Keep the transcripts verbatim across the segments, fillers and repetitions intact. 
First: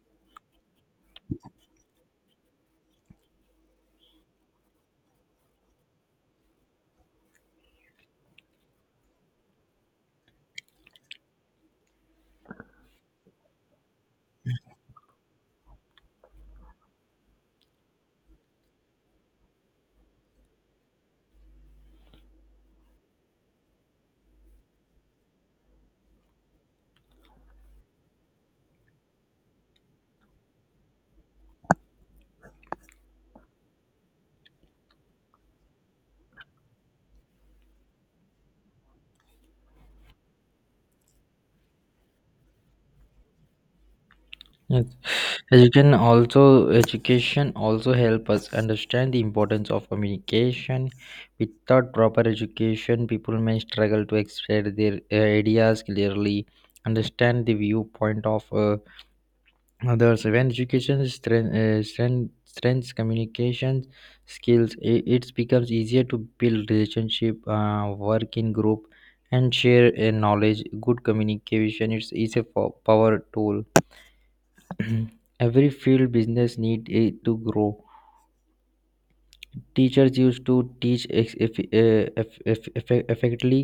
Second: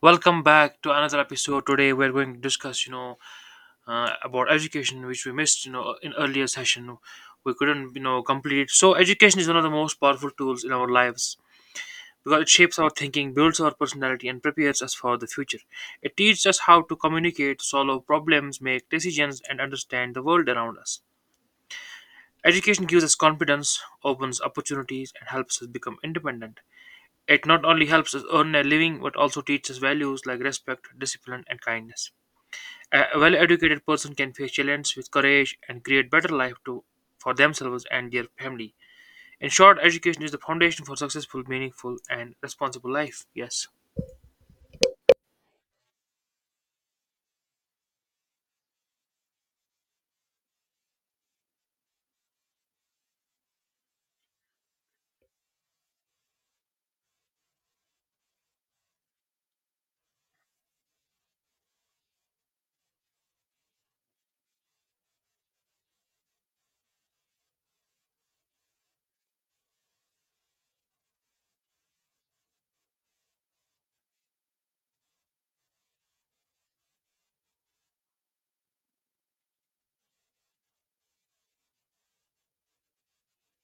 Welcome back to another episode. Today we're going to discuss, you know, uh, about education, which we missed, you know, in earlier session. We couldn't, you know, complete. So education is one of the most powerful tools in our lives because it shapes our thinking, builds our personality, and prepares us for the future. It teaches us how to communicate, solve problems, make decisions, and understand the world around us. Education gives us confidence, opens opportunities, and helps us become independent. It not only helps us earn a living but also teaches values like respect, discipline, and kindness. A well-educated person can face challenges with courage and create better life to, for themselves and their family. In short, education is the foundation for successful, meaningful, and responsible life. Yes. Yes. Education also education also help us understand the importance of communication. Without proper education, people may struggle to express their uh, ideas clearly, understand the viewpoint of uh, others. When education strength, uh, strength, strengthens communication skills, i- it becomes easier to build relationship, uh, work in group, and share uh, knowledge. Good communication is is a po- power tool. Every field business need it to grow. Teachers used to teach ex- eff- eh, eff- eff- eff- effectively.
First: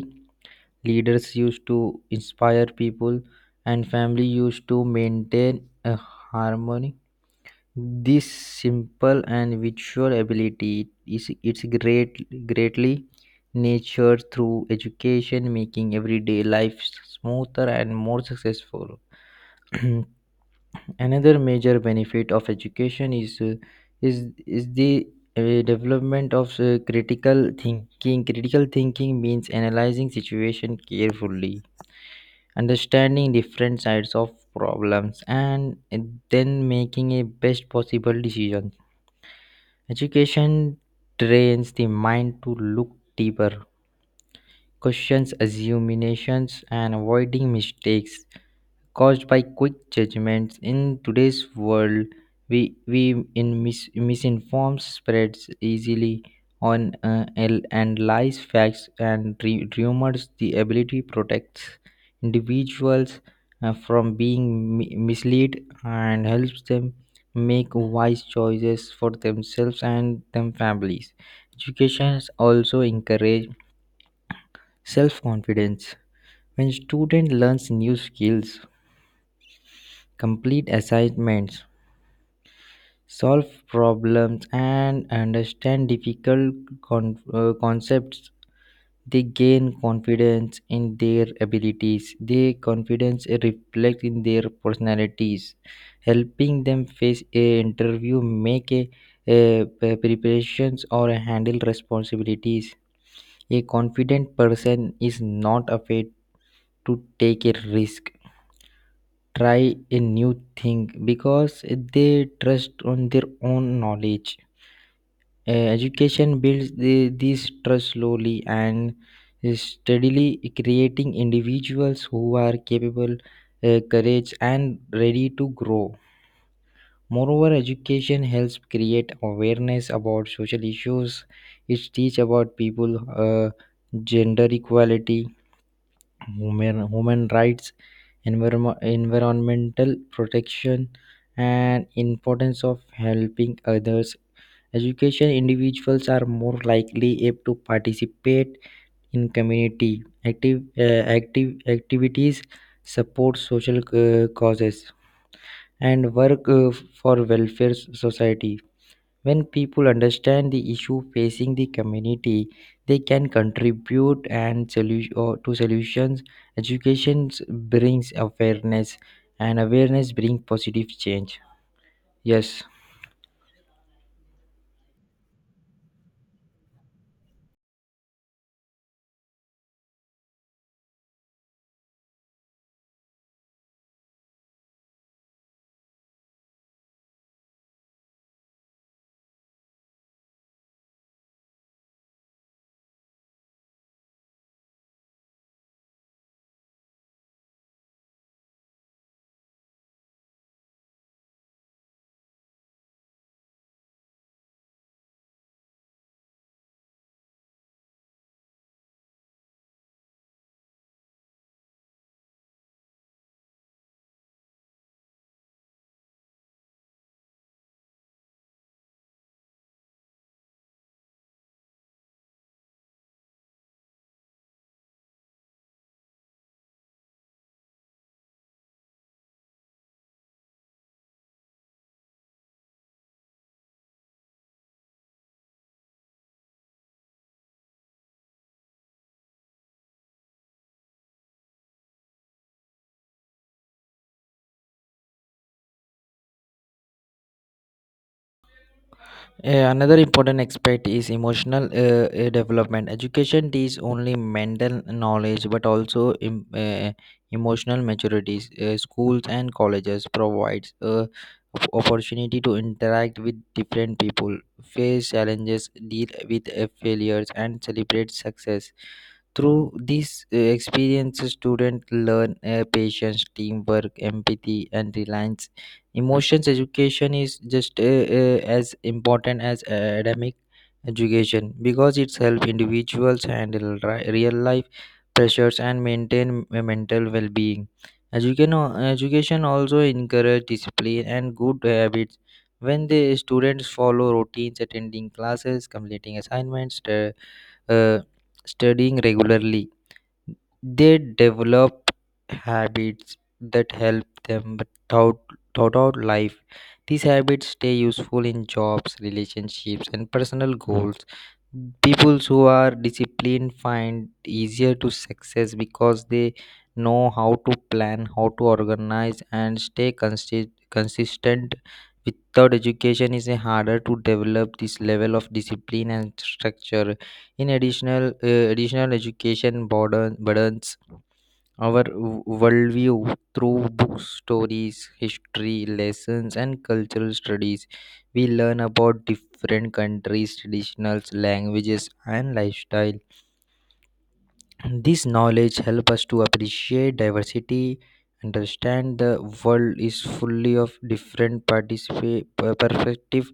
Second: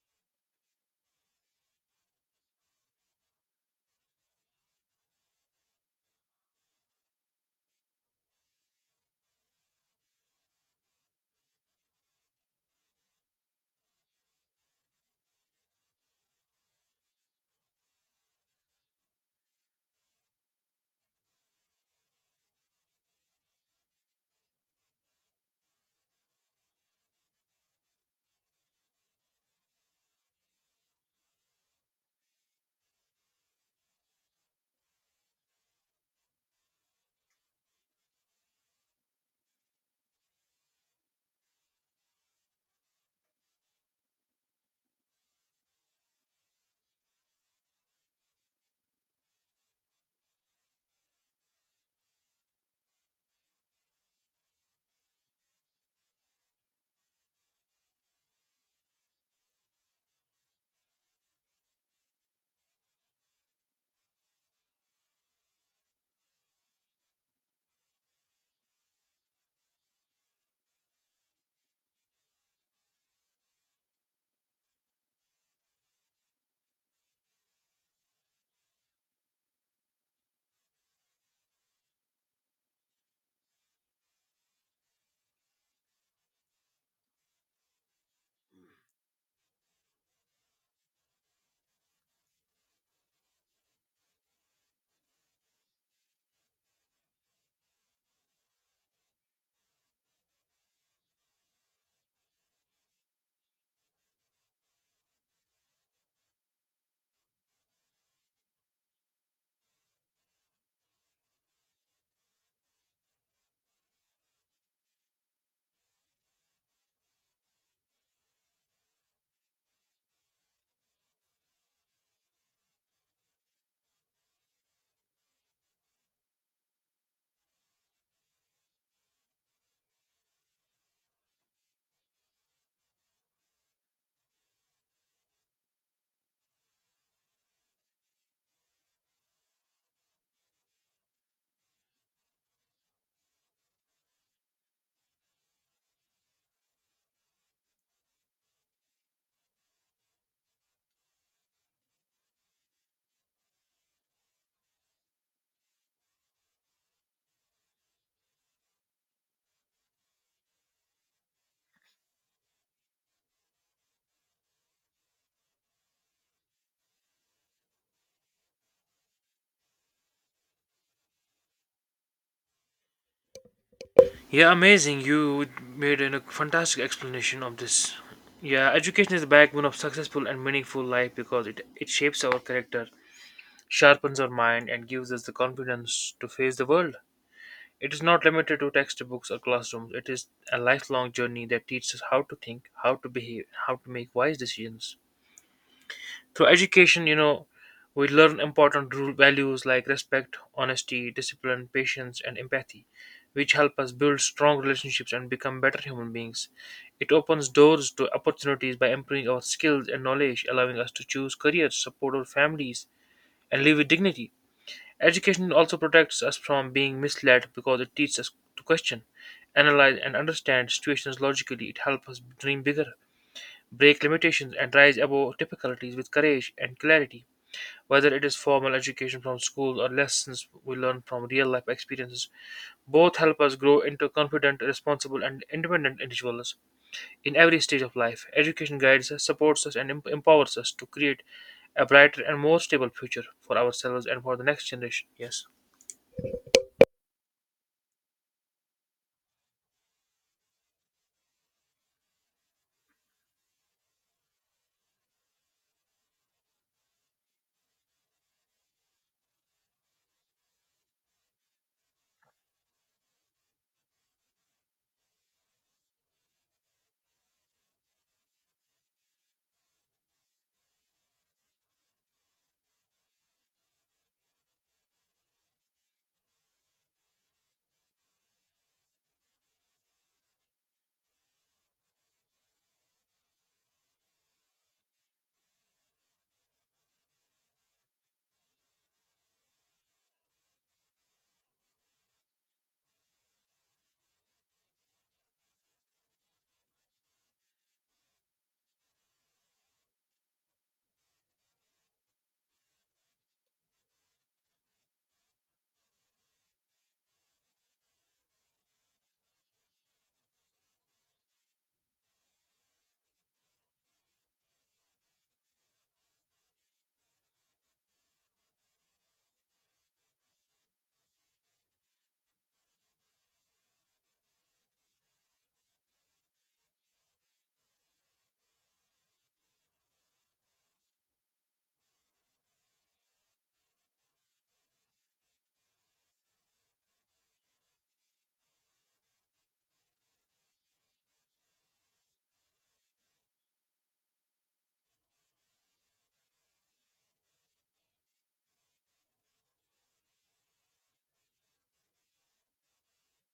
Leaders used to inspire people, and family used to maintain a harmony. This simple and visual ability is it's great greatly nurtured through education, making everyday life smoother and more successful. Another major benefit of education is uh, is is the uh, development of uh, critical thinking. Critical thinking means analyzing situation carefully, understanding different sides of problems, and uh, then making a best possible decision. Education trains the mind to look deeper, questions assumptions, and avoiding mistakes caused by quick judgments in today's world. We we In mis- misinformed spreads easily on, uh, and and lies facts and re- rumors, the ability protects individuals uh, from being mi- misled and helps them make wise choices for themselves and their families. Education also encourage self confidence when student learns new skills, complete assignments, solve problems, and understand difficult con- uh, concepts. They gain confidence in their abilities. Their confidence reflects in their personalities, helping them face a interview, make a, a pre- preparations, or handle responsibilities. A confident person is not afraid to take a risk, try a new thing, because they trust on their own knowledge. Uh, education builds the, this trust slowly and steadily, creating individuals who are capable, uh, courage and ready to grow. Moreover, education helps create awareness about social issues. It teach about people, uh, gender equality, human, human rights, envirom- environmental protection, and importance of helping others. Education individuals are more likely able to participate in community active, uh, active activities, support social uh, causes, and work uh, for welfare society. When people understand the issue facing the community, they can contribute and solu- or to solutions. Education brings awareness, and awareness brings positive change. Yes. Yeah, amazing. You made a fantastic explanation of this. Yeah, education is the backbone of successful and meaningful life because it, it shapes our character, sharpens our mind, and gives us the confidence to face the world. It is not limited to textbooks or classrooms. It is a lifelong journey that teaches us how to think, how to behave, and how to make wise decisions. Through education, you know, we learn important rule values like respect, honesty, discipline, patience, and empathy, which help us build strong relationships and become better human beings. It opens doors to opportunities by improving our skills and knowledge, allowing us to choose careers, support our families, and live with dignity. Education also protects us from being misled because it teaches us to question, analyze, and understand situations logically. It helps us dream bigger, break limitations, and rise above difficulties with courage and clarity. Whether it is formal education from school or lessons we learn from real life experiences, both help us grow into confident, responsible, and independent individuals in every stage of life. Education guides us, supports us, and em- empowers us to create a brighter and more stable future for ourselves and for the next generation. Yes. Uh, another important aspect is emotional uh, uh, development. Education is only mental knowledge but also em- uh, emotional maturities. Uh, schools and colleges provides a op- opportunity to interact with different people, face challenges, deal with uh, failures, and celebrate success. Through these uh, experiences, students learn uh, patience, teamwork, empathy, and reliance emotions. Education is just uh, uh, as important as academic education because it helps individuals handle ri- real life pressures and maintain m- uh, mental well-being. Education, education also encourages discipline and good habits when the students follow routines, attending classes, completing assignments, stu- uh, studying regularly. They develop habits that help them throughout, throughout life. These habits stay useful in jobs, relationships, and personal goals. People who are disciplined find easier to success because they know how to plan, how to organize, and stay consi- consistent. Without education, it's harder to develop this level of discipline and structure. In additional, uh, additional education burden, burdens our w- worldview through books, stories, history, lessons, and cultural studies. We learn about different countries, traditions, languages, and lifestyle. This knowledge helps us to appreciate diversity, understand the world is fully of different participa- perspective.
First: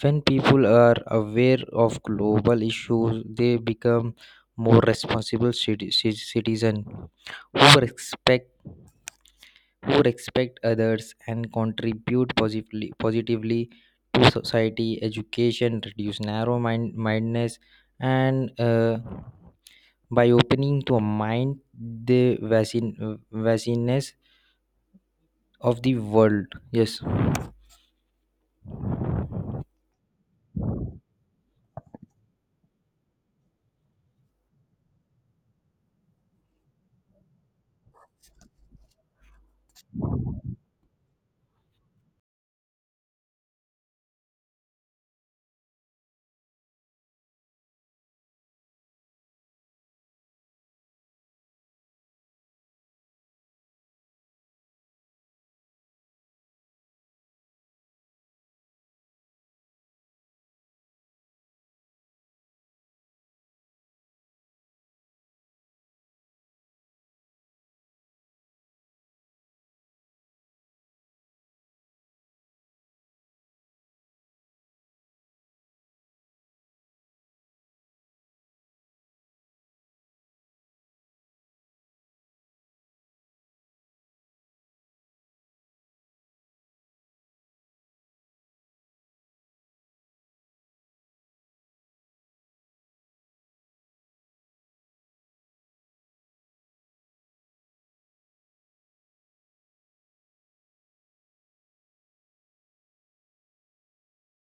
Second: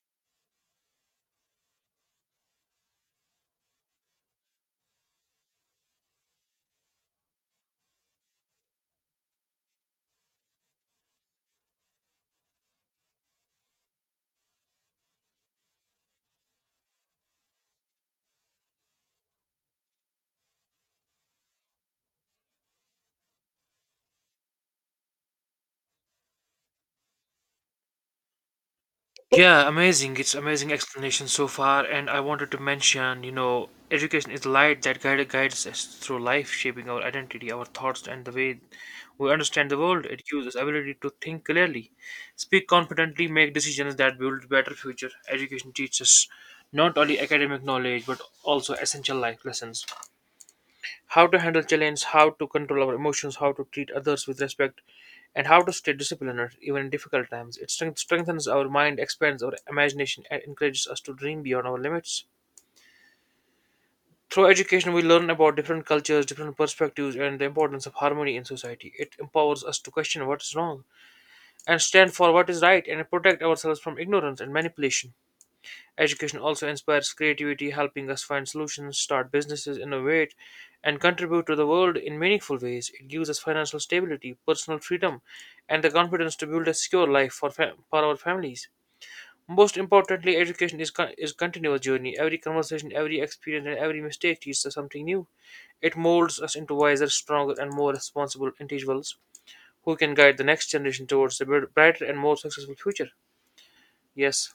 When people are aware of global issues, they become more responsible citi- ci- citizens who respect who respect others and contribute positively positively to society. Education reduce narrow mind mindedness and uh, by opening to a mind the vast vastness of the world. Yes. Yeah, amazing. It's amazing explanation so far. And I wanted to mention, you know, education is the light that guide, guides us through life, shaping our identity, our thoughts, and the way we understand the world. It gives us ability to think clearly, speak confidently, make decisions that build better future. Education teaches not only academic knowledge but also essential life lessons, how to handle challenge, how to control our emotions, how to treat others with respect, and how to stay disciplined even in difficult times. It strength- strengthens our mind, expands our imagination, and encourages us to dream beyond our limits. Through education, we learn about different cultures, different perspectives, and the importance of harmony in society. It empowers us to question what is wrong and stand for what is right and protect ourselves from ignorance and manipulation. Education also inspires creativity, helping us find solutions, start businesses, innovate, and contribute to the world in meaningful ways. It gives us financial stability, personal freedom, and the confidence to build a secure life for, fa- for our families. Most importantly, education is con- is continuous journey. Every conversation, every experience, and every mistake teaches us something new. It molds us into wiser, stronger, and more responsible individuals who can guide the next generation towards a br- brighter and more successful future. Yes.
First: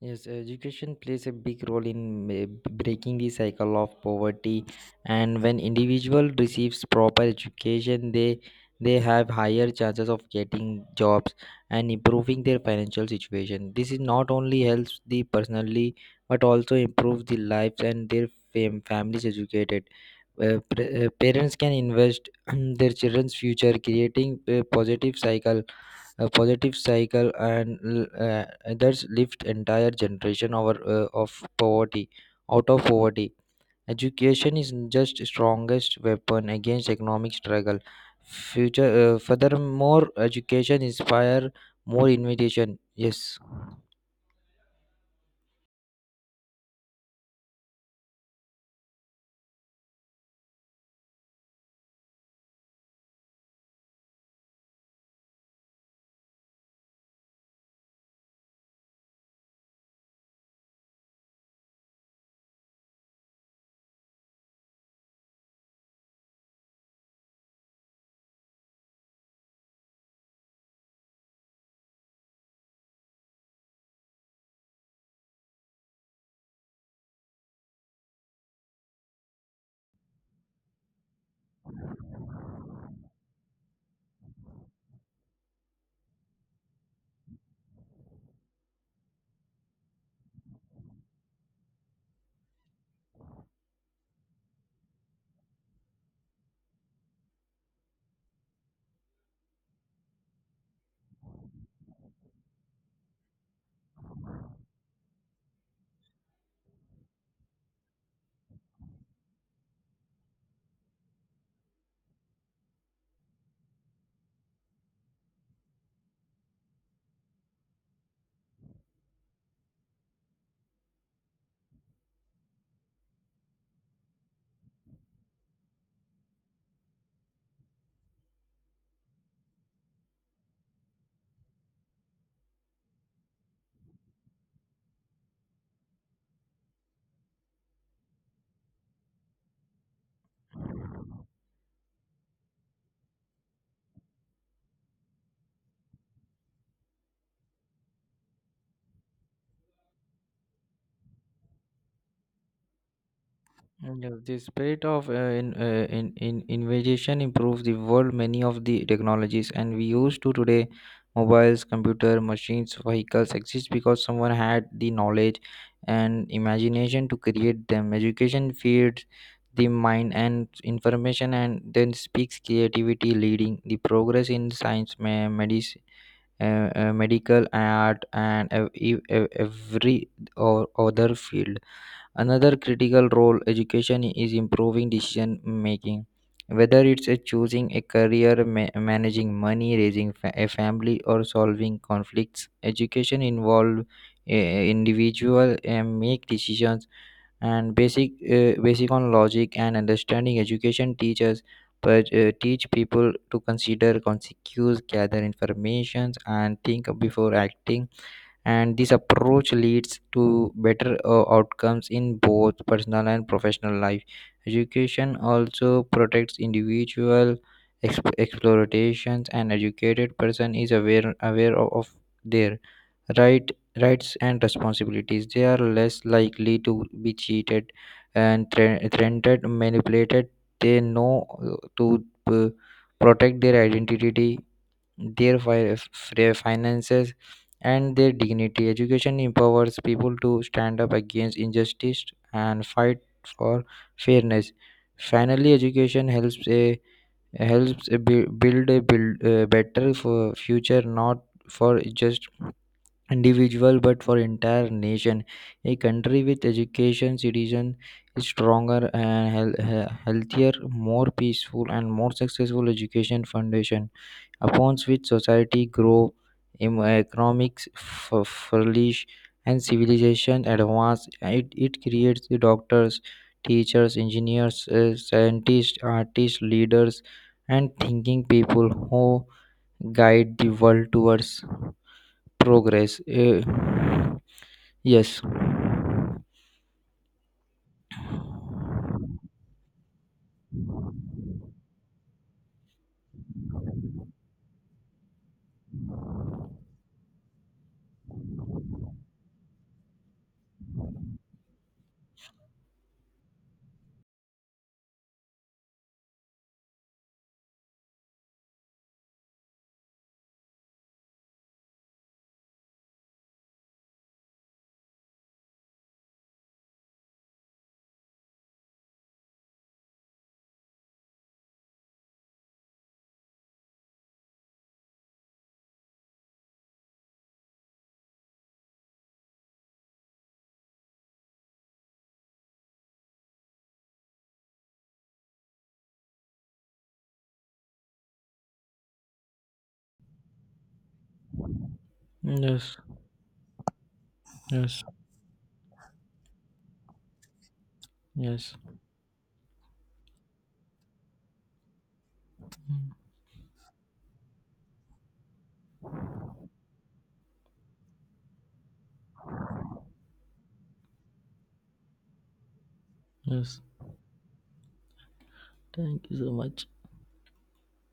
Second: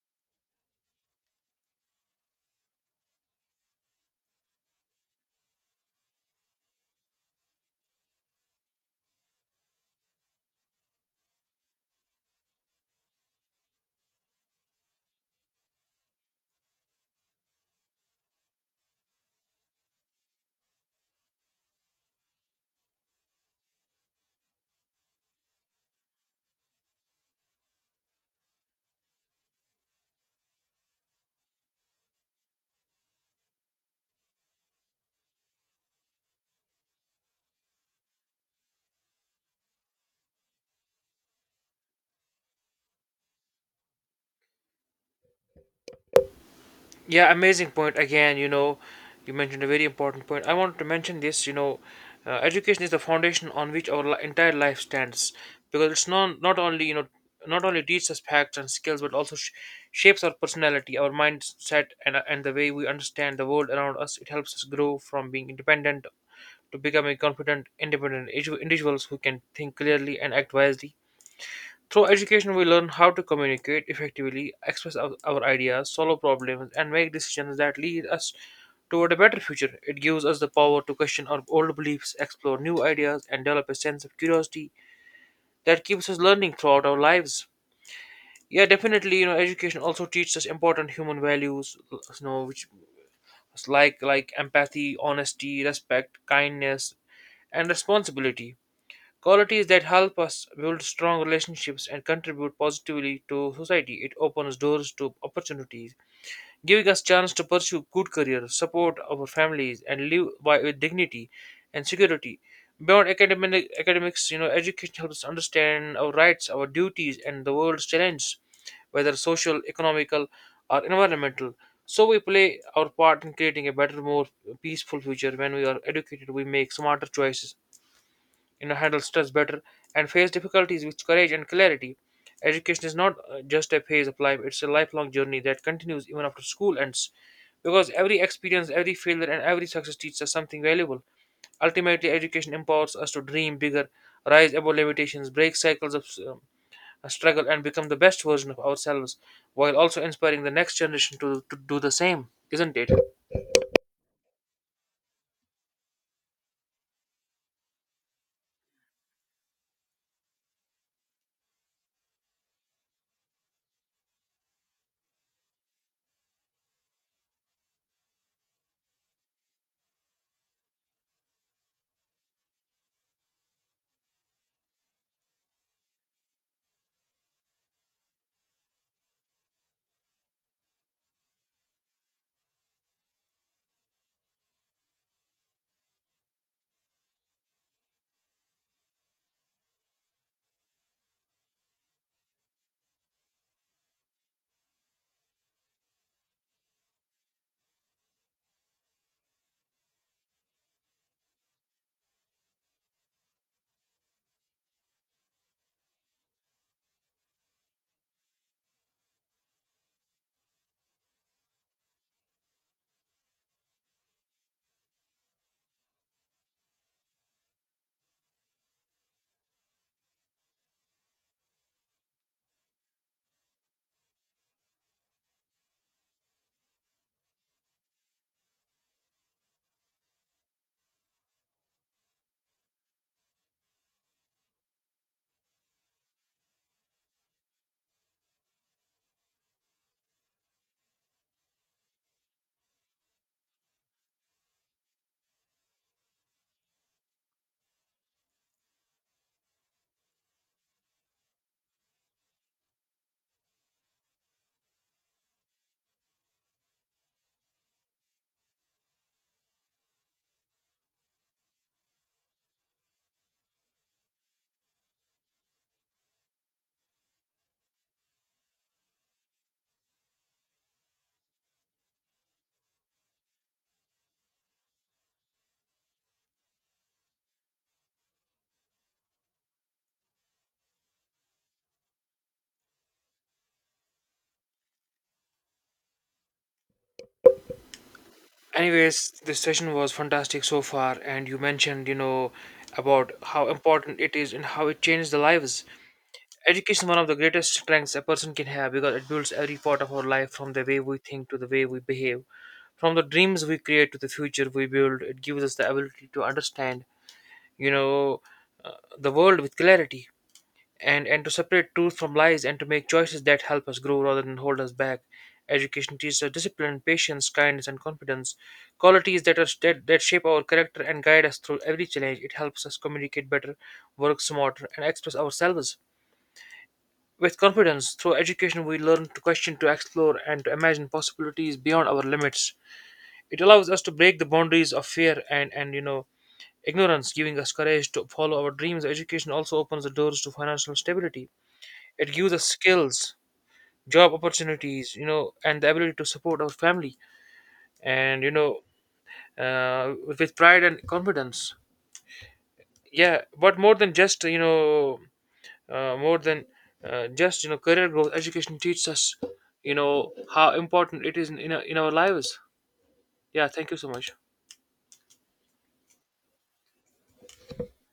Yes, education plays a big role in ma- breaking the cycle of poverty, and when individual receives proper education, they they have higher chances of getting jobs and improving their financial situation. This is not only helps the personally, but also improves the lives and their fam- families educated. Uh, pre- uh, parents can invest in their children's future, creating a positive cycle a positive cycle and l- uh, that's lift entire generation over uh, of poverty out of poverty. Education is just strongest weapon against economic struggle. Future uh, Furthermore, education inspire more invitation. Yes. Yeah, amazing point. Again, you know, you mentioned a very important point. I wanted to mention this. You know, uh, education is the foundation on which our li- entire life stands, because it's not not only you know not only teaches us facts and skills, but also sh- shapes our personality, our mindset, and and the way we understand the world around us. It helps us grow from being independent to becoming confident, independent individu- individuals who can think clearly and act wisely. Through education, we learn how to communicate effectively, express our, our ideas, solve problems, and make decisions that lead us toward a better future. It gives us the power to question our old beliefs, explore new ideas, and develop a sense of curiosity that keeps us learning throughout our lives. Yeah, definitely. You know, education also teaches us important human values. You know, which like like empathy, honesty, respect, kindness, and responsibility. Qualities that help us build strong relationships and contribute positively to society. It opens doors to opportunities, giving us chance to pursue good careers, support our families, and live by, with dignity and security. Beyond academic academics, you know, education helps us understand our rights, our duties, and the world's challenges, whether social, economical, or environmental. So we play our part in creating a better, more peaceful future. When we are educated, we make smarter choices you know handle stress better, and face difficulties with courage and clarity. Education is not uh, just a phase of life. It's a lifelong journey that continues even after school ends, because every experience, every failure, and every success teaches us something valuable. Ultimately, education empowers us to dream bigger, rise above limitations, break cycles of um, struggle, and become the best version of ourselves, while also inspiring the next generation to, to do the same, isn't it? And uh, the spirit of uh, in, uh, in, in innovation improves the world. Many of the technologies and we use to today, mobiles, computer machines, vehicles, exist because someone had the knowledge and imagination to create them. Education feeds the mind and information and then speaks creativity, leading the progress in science, ma- medicine, uh, uh, medical, art, and ev- ev- ev- every or other field. Another critical role education is improving decision making, whether it's a choosing a career, ma- managing money, raising fa- a family, or solving conflicts. Education involve a individual and make decisions and basic uh, basic on logic and understanding. Education teaches but uh, teach people to consider consequences, gather information, and think before acting, and this approach leads to better uh, outcomes in both personal and professional life. Education also protects individual exp- explorations, and educated person is aware aware of, of their right rights and responsibilities. They are less likely to be cheated and thre- threatened, manipulated. They know uh, to uh, protect their identity, their fi- f- their finances, and their dignity. Education empowers people to stand up against injustice and fight for fairness. Finally, education helps a helps a bu- build a build a better for future, not for just individual but for entire nation. A country with education citizen is stronger and heal- healthier, more peaceful, and more successful. Education foundation upon which society grow, em- economics f- flourish, and civilization advance. It, it creates the doctors, teachers, engineers, uh, scientists, artists, leaders, and thinking people who guide the world towards progress. Uh, yes. Anyways, this session was fantastic so far, and you mentioned you know about how important it is and how it changes the lives. Education is one of the greatest strengths a person can have because it builds every part of our life, from the way we think to the way we behave, from the dreams we create to the future we build. It gives us the ability to understand you know uh, the world with clarity, and and to separate truth from lies, and to make choices that help us grow rather than hold us back. Education teaches us discipline, patience, kindness, and confidence, qualities that are that, that shape our character and guide us through every challenge. It helps us communicate better, work smarter, and express ourselves with confidence. Through education, we learn to question, to explore, and to imagine possibilities beyond our limits. It allows us to break the boundaries of fear and and you know ignorance, giving us courage to follow our dreams. Education also opens the doors to financial stability. It gives us Yes. skills, job Yes. opportunities, you know, and the ability to support our family and, you Yes. know, uh, with pride and confidence. Mm, Yeah, but more than just, you know, uh, more than uh, just, you know, career growth, education teaches us, you know, how important it is in, in, our, in our lives. Yeah, yes. thank you so much. Thank you so much.